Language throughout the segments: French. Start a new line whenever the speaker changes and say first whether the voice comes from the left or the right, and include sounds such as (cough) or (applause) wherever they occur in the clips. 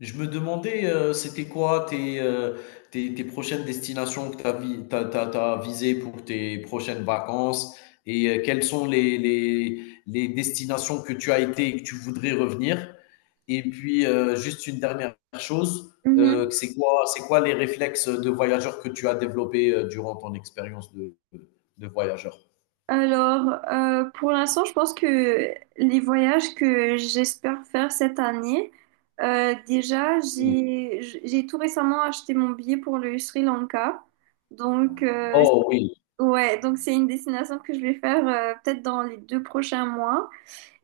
left: Je me demandais, c'était quoi tes prochaines destinations que tu as, t'as visées pour tes prochaines vacances et quelles sont les destinations que tu as été et que tu voudrais revenir. Et puis, juste une dernière chose,
right: Mhm.
left: c'est quoi les réflexes de voyageur que tu as développés durant ton expérience de voyageur?
right: Alors, pour l'instant, je pense que les voyages que j'espère faire cette année, déjà,
left: Oui.
right: j'ai tout récemment acheté mon billet pour le Sri Lanka. Donc,
left: Oh oui,
right: ouais, donc c'est une destination que je vais faire peut-être dans les 2 prochains mois.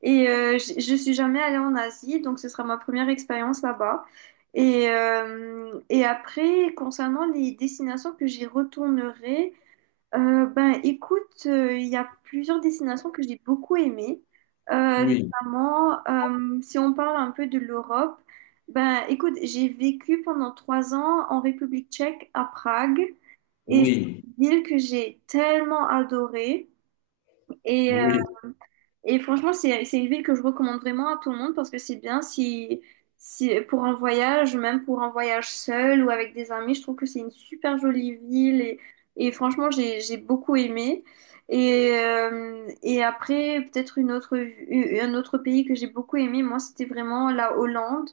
right: Et je suis jamais allée en Asie, donc ce sera ma première expérience là-bas. Et après, concernant les destinations que j'y retournerai, ben, écoute, il y a plusieurs destinations que j'ai beaucoup aimées,
left: oui,
right: notamment si on parle un peu de l'Europe. Ben, écoute, j'ai vécu pendant 3 ans en République tchèque à Prague et c'est
left: oui,
right: une ville que j'ai tellement adorée. Et euh,
left: oui,
right: et franchement, c'est une ville que je recommande vraiment à tout le monde parce que c'est bien si, pour un voyage, même pour un voyage seul ou avec des amis, je trouve que c'est une super jolie ville et franchement, j'ai beaucoup aimé. Et après, peut-être une autre, un autre pays que j'ai beaucoup aimé, moi, c'était vraiment la Hollande.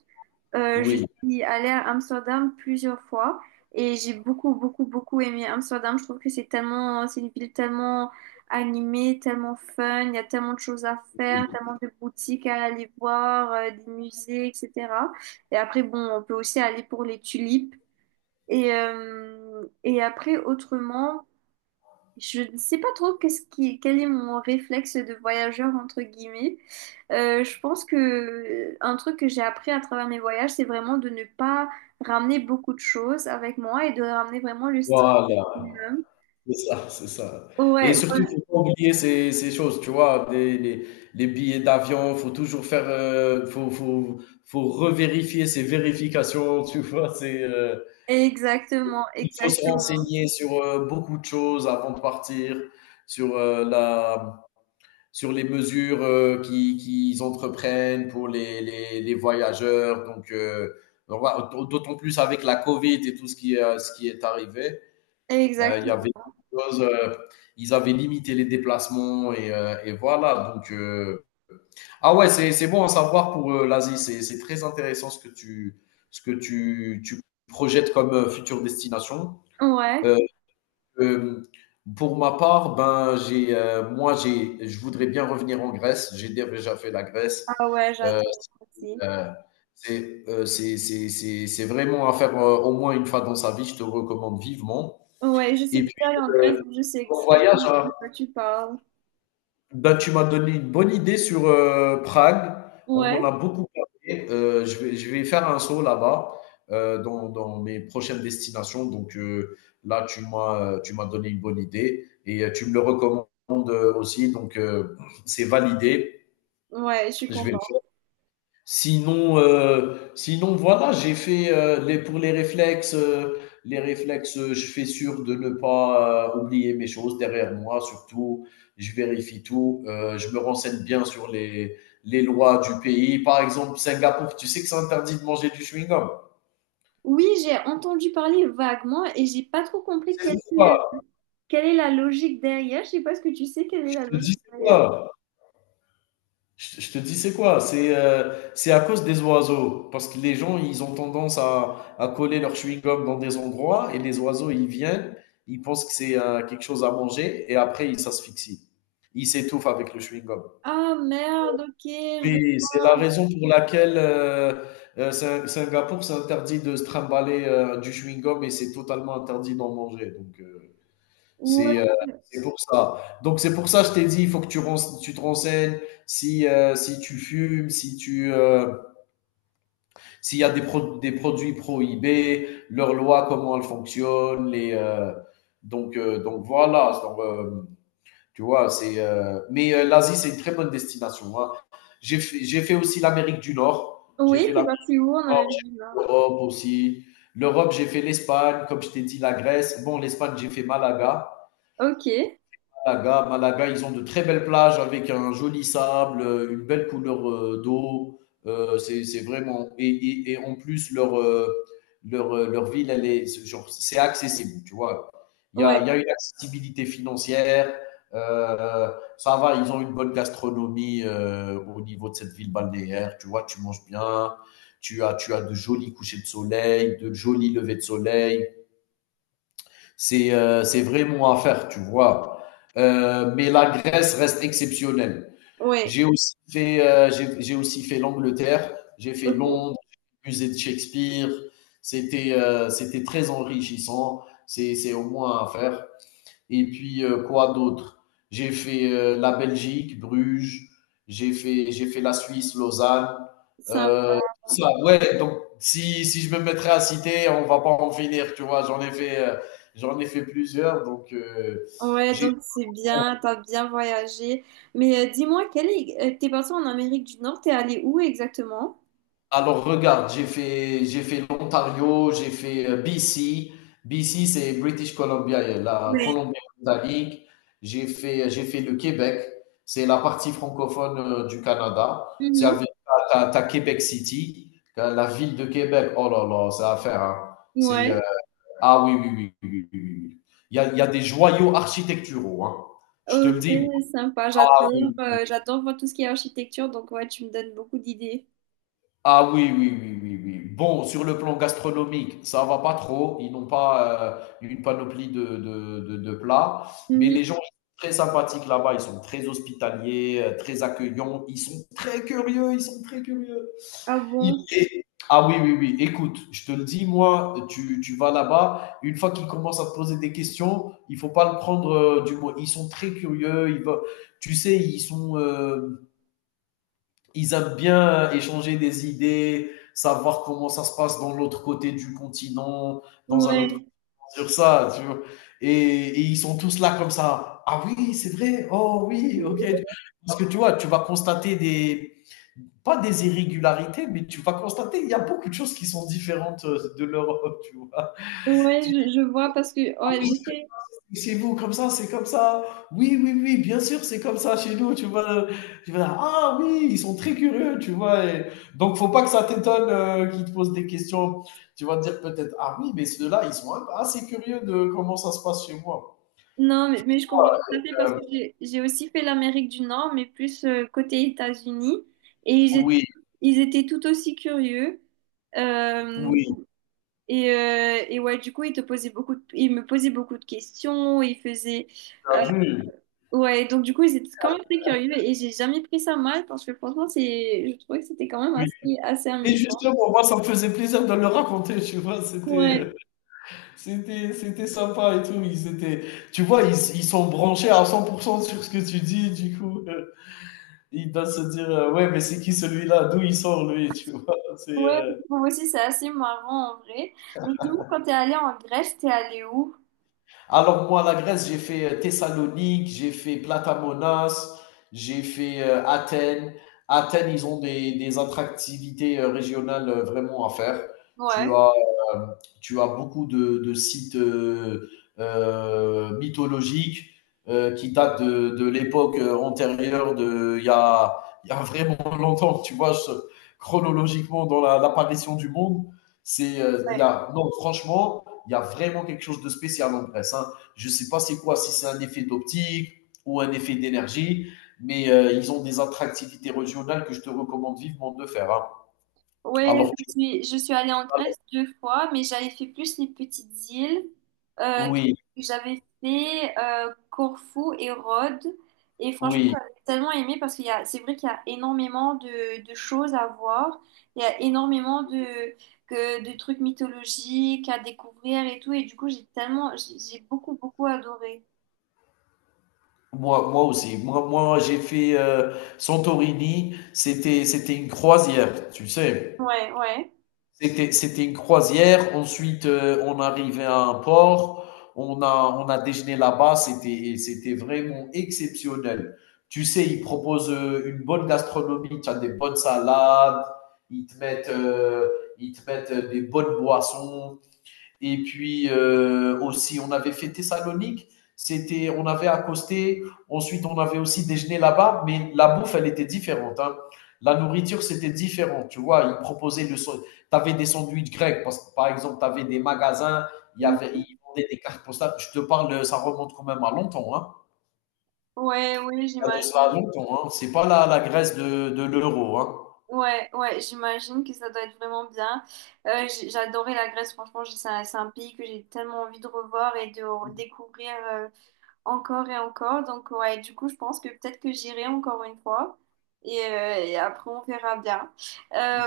right: Je
left: oui.
right: suis allée à Amsterdam plusieurs fois et j'ai beaucoup, beaucoup, beaucoup aimé Amsterdam. Je trouve que c'est tellement, c'est une ville tellement animée, tellement fun. Il y a tellement de choses à faire,
left: Oui.
right: tellement de boutiques à aller voir, des musées, etc. Et après, bon, on peut aussi aller pour les tulipes. Et après, autrement, je ne sais pas trop quel est mon réflexe de voyageur entre guillemets. Je pense que un truc que j'ai appris à travers mes voyages, c'est vraiment de ne pas ramener beaucoup de choses avec moi et de ramener vraiment le strict
left: Voilà.
right: minimum.
left: C'est ça, c'est ça. Et
right: Ouais,
left: surtout, faut pas oublier ces choses, tu vois? Des les billets d'avion, faut toujours faire, faut revérifier ces vérifications, (laughs) tu vois?
right: exactement,
left: Il faut se
right: exactement,
left: renseigner sur, beaucoup de choses avant de partir, sur, heu, la sur les mesures, qui qu'ils entreprennent pour les voyageurs, donc voilà, d'autant plus avec la covid et tout ce qui est arrivé. Il y avait
right: exactement.
left: chose, euh, ils avaient limité les déplacements et voilà. Ah ouais, c'est bon à savoir pour l'Asie. C'est très intéressant ce que tu projettes comme future destination.
right: Ouais,
left: Euh, euh, pour ma part, ben, j'ai, je voudrais bien revenir en Grèce. J'ai déjà fait la Grèce.
right: ah ouais,
left: Euh,
right: j'adore aussi.
left: euh, c'est, c'est vraiment à faire au moins une fois dans sa vie. Je te recommande vivement.
right: Ouais, je suis
left: Et puis,
right: déjà allée en
left: euh,
right: Grèce, donc je sais
left: ton voyage,
right: exactement
left: hein.
right: de quoi tu parles.
left: Bah, tu m'as donné une bonne idée sur, Prague. On m'en a
right: Ouais,
left: beaucoup parlé, je vais faire un saut là-bas, dans mes prochaines destinations, là, tu m'as donné une bonne idée et tu me le recommandes, aussi, c'est validé.
right: ouais, je suis
left: Je vais le
right: contente.
left: faire. Sinon, sinon voilà, j'ai fait, les pour les réflexes, je fais sûr de ne pas, oublier mes choses derrière moi surtout. Je vérifie tout, je me renseigne bien sur les lois du pays. Par exemple, Singapour, tu sais que c'est interdit de manger du chewing-gum.
right: Oui, j'ai entendu parler vaguement et j'ai pas trop compris
left: C'est quoi?
right: quelle est la logique derrière. Je sais pas ce que tu sais, quelle est
left: Je
right: la
left: te
right: logique
left: dis c'est
right: derrière.
left: quoi. Je te dis, c'est quoi? C'est à cause des oiseaux. Parce que les gens, ils ont tendance à coller leur chewing-gum dans des endroits et les oiseaux, ils viennent, ils pensent que c'est quelque chose à manger et après, ils s'asphyxient. Ils s'étouffent avec le chewing-gum.
right: Ah merde, ok. Je...
left: Oui, c'est la raison pour laquelle Singapour, c'est interdit de se trimballer du chewing-gum et c'est totalement interdit d'en manger.
right: Ouais.
left: C'est euh, c'est pour ça. Donc c'est pour ça que je t'ai dit, il faut que tu te renseignes si si tu fumes, si tu s'il y a des produits prohibés, leurs lois, comment elles fonctionnent, les donc voilà. Tu vois, c'est mais l'Asie, c'est une très bonne destination, hein. J'ai fait aussi l'Amérique du Nord. J'ai
right: Oui,
left: fait
right: c'est
left: l'Amérique
right: parti où en
left: du Nord,
right: Amérique
left: j'ai
right: du
left: fait
right: Nord?
left: l'Europe aussi. L'Europe, j'ai fait l'Espagne, comme je t'ai dit, la Grèce. Bon, l'Espagne, j'ai fait Malaga.
right: Ok.
left: Malaga, ils ont de très belles plages avec un joli sable, une belle couleur d'eau. C'est vraiment. Et, en plus, leur ville, c'est genre, c'est accessible, tu vois.
right: Ouais,
left: Il y a une accessibilité financière. euh, Ça va, ils ont une bonne gastronomie au niveau de cette ville balnéaire. Tu vois, tu manges bien. Tu as de jolis couchers de soleil, de jolis levées de soleil. C'est vraiment à faire, tu vois. Mais la Grèce reste exceptionnelle.
right: ouais,
left: J'ai aussi fait j'ai aussi fait l'Angleterre, j'ai fait
right: ok.
left: Londres, le musée de Shakespeare. C'était très enrichissant. C'est au moins à faire. Et puis, quoi d'autre? J'ai fait la Belgique, Bruges, j'ai fait la Suisse, Lausanne.
right: Sympa.
left: Euh, ouais, donc si, si je me mettrais à citer, on va pas en finir, tu vois. J'en ai fait plusieurs, donc
right: Ouais,
left: j'ai
right: donc c'est bien, t'as bien voyagé. Mais dis-moi, quel est... t'es parti en Amérique du Nord, t'es allé où exactement?
left: Alors regarde, j'ai fait l'Ontario, j'ai fait BC. BC, c'est British Columbia, la
right: Ouais.
left: Colombie-Britannique. J'ai fait le Québec. C'est la partie francophone du Canada. C'est
right: Mhm.
left: avec Québec City, la ville de Québec. Oh là là, ça à faire, hein. C'est
right: Ouais.
left: ah oui oui oui oui oui oui. Oui. Il y a des joyaux architecturaux, hein. Je te le
right: Ok,
left: dis.
right: sympa,
left: Ah oui,
right: j'adore,
left: oui,
right: j'adore voir tout ce qui est architecture, donc ouais, tu me donnes beaucoup d'idées.
left: ah oui, oui, oui, oui, oui. Bon, sur le plan gastronomique, ça va pas trop. Ils n'ont pas une panoplie de plats. Mais
right: Mhm.
left: les gens sont très sympathiques là-bas. Ils sont très hospitaliers, très accueillants. Ils sont très curieux. Ils sont très curieux.
right: Ah
left: Ils-
right: bon?
left: et- Ah oui, oui, oui. Écoute, je te le dis, moi, tu vas là-bas. Une fois qu'ils commencent à te poser des questions, il faut pas le prendre du mot. Ils sont très curieux. Ils veulent- Tu sais, ils sont. Ils aiment bien échanger des idées, savoir comment ça se passe dans l'autre côté du continent, dans un autre
right: Ouais,
left: sur ça, tu vois. Et, Ils sont tous là comme ça. Ah oui, c'est vrai. Oh oui, ok. Parce que tu vois, tu vas constater des pas des irrégularités, mais tu vas constater il y a beaucoup de choses qui sont différentes de l'Europe, tu vois.
right: ouais,
left: Tu dis,
right: je vois parce que
left: ah
right: ouais,
left: oui,
right: j'ai fait.
left: chez vous, comme ça, c'est comme ça. Oui, oui, oui, bien sûr, c'est comme ça chez nous, tu vois. Le- Tu vas dire, ah oui, ils sont très curieux, tu vois. Et donc, faut pas que ça t'étonne qu'ils te posent des questions. Tu vas te dire peut-être, ah oui, mais ceux-là, ils sont assez curieux de comment ça se passe chez moi.
right: Non, mais je comprends tout à fait parce
left: Euh,
right: que j'ai aussi fait l'Amérique du Nord, mais plus côté États-Unis, et
left: oui,
right: ils étaient tout aussi curieux. Euh,
left: oui,
right: et ouais, du coup, ils me posaient beaucoup de questions, ils faisaient.
left: t'as vu,
right: Ouais, donc du coup, ils étaient quand même très curieux et j'ai jamais pris ça mal parce que franchement, je trouvais que c'était quand même
left: oui.
right: assez
left: Et
right: amusant.
left: justement, moi, ça me faisait plaisir de le raconter, tu vois,
right: Ouais,
left: c'était, c'était sympa et tout. Ils étaient, tu vois, ils sont branchés à 100% sur ce que tu dis, du coup. Il doit se dire ouais, mais c'est qui celui-là, d'où il sort lui, tu vois, c'est
right: ouais, moi aussi, c'est assez marrant en vrai. Mais dis-moi, quand t'es allé en Grèce, t'es allé où?
left: Alors moi, la Grèce, j'ai fait Thessalonique, j'ai fait Platamonas, j'ai fait Athènes. Athènes, ils ont des attractivités régionales vraiment à faire. Tu
right: Ouais,
left: as, euh, tu as beaucoup de sites mythologiques qui datent de l'époque antérieure, de, il y a vraiment (laughs) longtemps, tu vois, je- chronologiquement dans la- l'apparition du monde. C'est, il y
right: ouais.
left: a, non, franchement, il y a vraiment quelque chose de spécial en Grèce, hein. Je ne sais pas c'est quoi, si c'est un effet d'optique ou un effet d'énergie, mais ils ont des attractivités régionales que je te recommande vivement de faire, hein.
right: Ouais,
left: Alors, tu-
right: je suis allée en Grèce deux fois, mais j'avais fait plus les petites îles. Donc,
left: oui,
right: j'avais fait Corfou et Rhodes. Et franchement,
left: oui.
right: j'avais tellement aimé parce qu'c'est vrai qu'il y a énormément de choses à voir. Il y a énormément de trucs mythologiques à découvrir et tout. Et du coup, j'ai beaucoup, beaucoup adoré.
left: Moi, moi aussi. Moi j'ai fait Santorini. C'était, c'était une croisière, tu sais.
right: Ouais, ouais.
left: C'était, c'était une croisière. Ensuite, on arrivait à un port. On a déjeuné là-bas. Et c'était vraiment exceptionnel. Tu sais, ils proposent une bonne gastronomie. Tu as des bonnes salades. Ils te mettent, euh, ils te mettent des bonnes boissons. Et puis aussi, on avait fait Thessalonique. On avait accosté. Ensuite, on avait aussi déjeuné là-bas, mais la bouffe, elle était différente, hein. La nourriture, c'était différent. Tu vois, ils proposaient le. Tu avais des sandwichs grecs, parce que, par exemple, tu avais des magasins,
right: Mm.
left: ils vendaient des cartes postales. Je te parle, ça remonte quand même à longtemps, hein.
right: Ouais, oui,
left: Il y a de cela
right: j'imagine.
left: longtemps, hein. C'est pas la Grèce de l'euro, hein.
right: Ouais, ouais, j'imagine que ça doit être vraiment bien. J'ai adoré la Grèce, franchement, c'est un pays que j'ai tellement envie de revoir et de découvrir encore et encore. Donc, ouais, du coup, je pense que peut-être que j'irai encore une fois et après, on verra bien.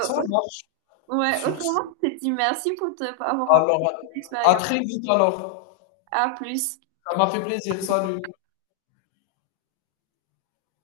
left: Ça marche.
right: ouais, (laughs)
left: Sur ce,
right: autrement, je te dis merci pour avoir partagé
left: alors,
right: ton
left: à à
right: expérience.
left: très vite alors.
right: À plus.
left: Ça m'a fait plaisir. Salut.